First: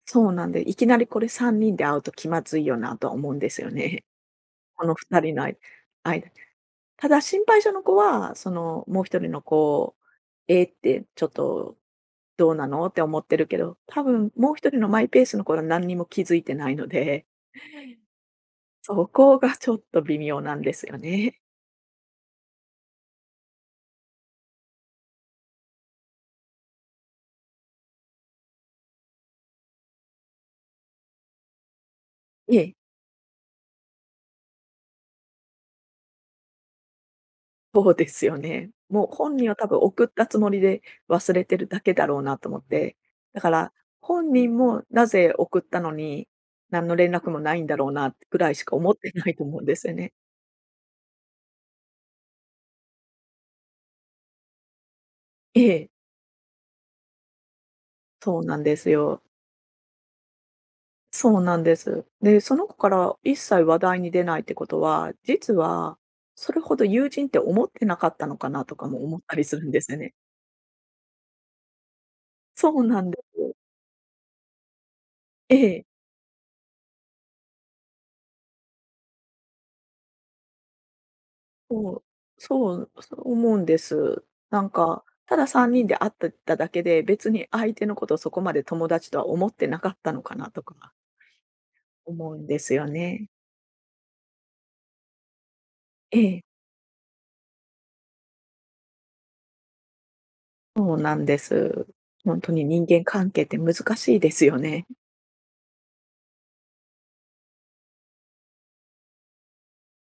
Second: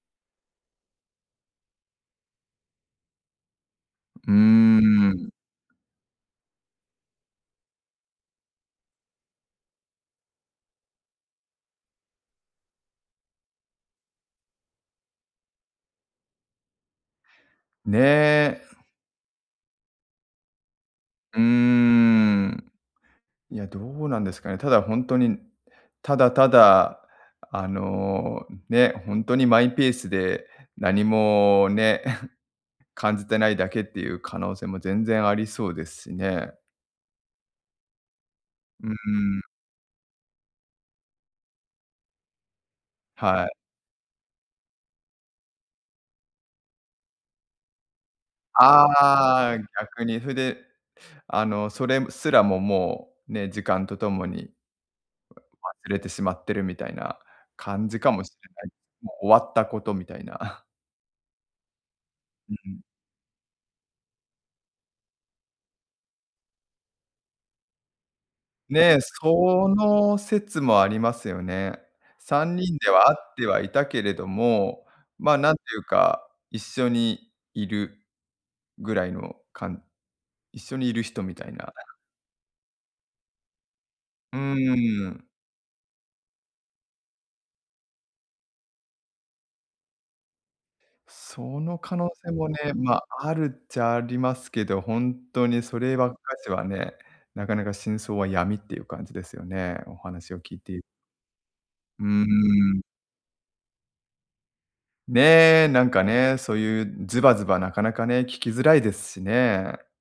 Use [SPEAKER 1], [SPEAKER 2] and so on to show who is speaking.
[SPEAKER 1] そうなんで、いきなりこれ3人で会うと気まずいよなとは思うんですよね。
[SPEAKER 2] う
[SPEAKER 1] このふ
[SPEAKER 2] ー
[SPEAKER 1] た
[SPEAKER 2] ん。
[SPEAKER 1] りのあいあい。ただ心配性の子は、その、もう1人の子、「えっ」て、「ちょっとどうなの」って思ってるけど、多分もう1人のマイペースの子は、なんにも気づいてないので
[SPEAKER 2] ね。
[SPEAKER 1] そこがちょっと微妙なんですよ
[SPEAKER 2] う
[SPEAKER 1] ね。
[SPEAKER 2] ーん。いや、どうなんですかね。ただほんとに、ただただ、あの、ね、ほんとにマイペースでなにもね、
[SPEAKER 1] ええ。
[SPEAKER 2] 感じてないだけっていう可能性も全然ありそうですしね。
[SPEAKER 1] そうですよね。
[SPEAKER 2] うー
[SPEAKER 1] もう本
[SPEAKER 2] ん。
[SPEAKER 1] 人は多分送ったつもりで忘れてるだけだろうなと思って。だ
[SPEAKER 2] は
[SPEAKER 1] か
[SPEAKER 2] い。
[SPEAKER 1] ら本人もなぜ送ったのに、なんの連絡もないんだろうなってくらいしか思ってないと
[SPEAKER 2] ああ、
[SPEAKER 1] 思うんですよ
[SPEAKER 2] 逆
[SPEAKER 1] ね。
[SPEAKER 2] にふであの、それむすらも、もうね、時間とともに、
[SPEAKER 1] え
[SPEAKER 2] わ
[SPEAKER 1] え。
[SPEAKER 2] 忘れてしまってるみたいな感じかもし
[SPEAKER 1] そう
[SPEAKER 2] れ
[SPEAKER 1] なん
[SPEAKER 2] ない。
[SPEAKER 1] です
[SPEAKER 2] も
[SPEAKER 1] よ。
[SPEAKER 2] う終わったことみたいな。
[SPEAKER 1] そうなんです。で、
[SPEAKER 2] う
[SPEAKER 1] その子
[SPEAKER 2] ん。
[SPEAKER 1] から一切話題に出ないってことは、実はそれほど友人って思ってなかったのかなとか
[SPEAKER 2] ね、
[SPEAKER 1] も思ったりす
[SPEAKER 2] そ
[SPEAKER 1] るんですよね。
[SPEAKER 2] の説もありますよね。さんに
[SPEAKER 1] そ
[SPEAKER 2] ん
[SPEAKER 1] う
[SPEAKER 2] で
[SPEAKER 1] な
[SPEAKER 2] は
[SPEAKER 1] ん
[SPEAKER 2] 会
[SPEAKER 1] で
[SPEAKER 2] って
[SPEAKER 1] す。
[SPEAKER 2] はいたけれども、ま、なん
[SPEAKER 1] え
[SPEAKER 2] ていう
[SPEAKER 1] え。
[SPEAKER 2] か、一緒にいるぐらいのかん一緒にいる人みたいな。
[SPEAKER 1] そう、そう、そう思うんです。
[SPEAKER 2] う
[SPEAKER 1] なんか、
[SPEAKER 2] ーん。
[SPEAKER 1] ただ3人で会ってただけで、別に相手のことそこまで友達とは思ってなかったのかなとか
[SPEAKER 2] その可能性
[SPEAKER 1] 思うん
[SPEAKER 2] もね、
[SPEAKER 1] ですよ
[SPEAKER 2] ま、
[SPEAKER 1] ね。
[SPEAKER 2] あるっちゃありますけど、ほんとにそればっか
[SPEAKER 1] ええ。
[SPEAKER 2] しはね、なかなか真相は闇っていう感じですよね、お話を聞いて
[SPEAKER 1] そうなんです。
[SPEAKER 2] うー
[SPEAKER 1] ほんとに
[SPEAKER 2] ん。
[SPEAKER 1] 人間関係って難しいですよね。
[SPEAKER 2] ね、なんかね、そういうズバズバなかなかね、聞きづらいですしね。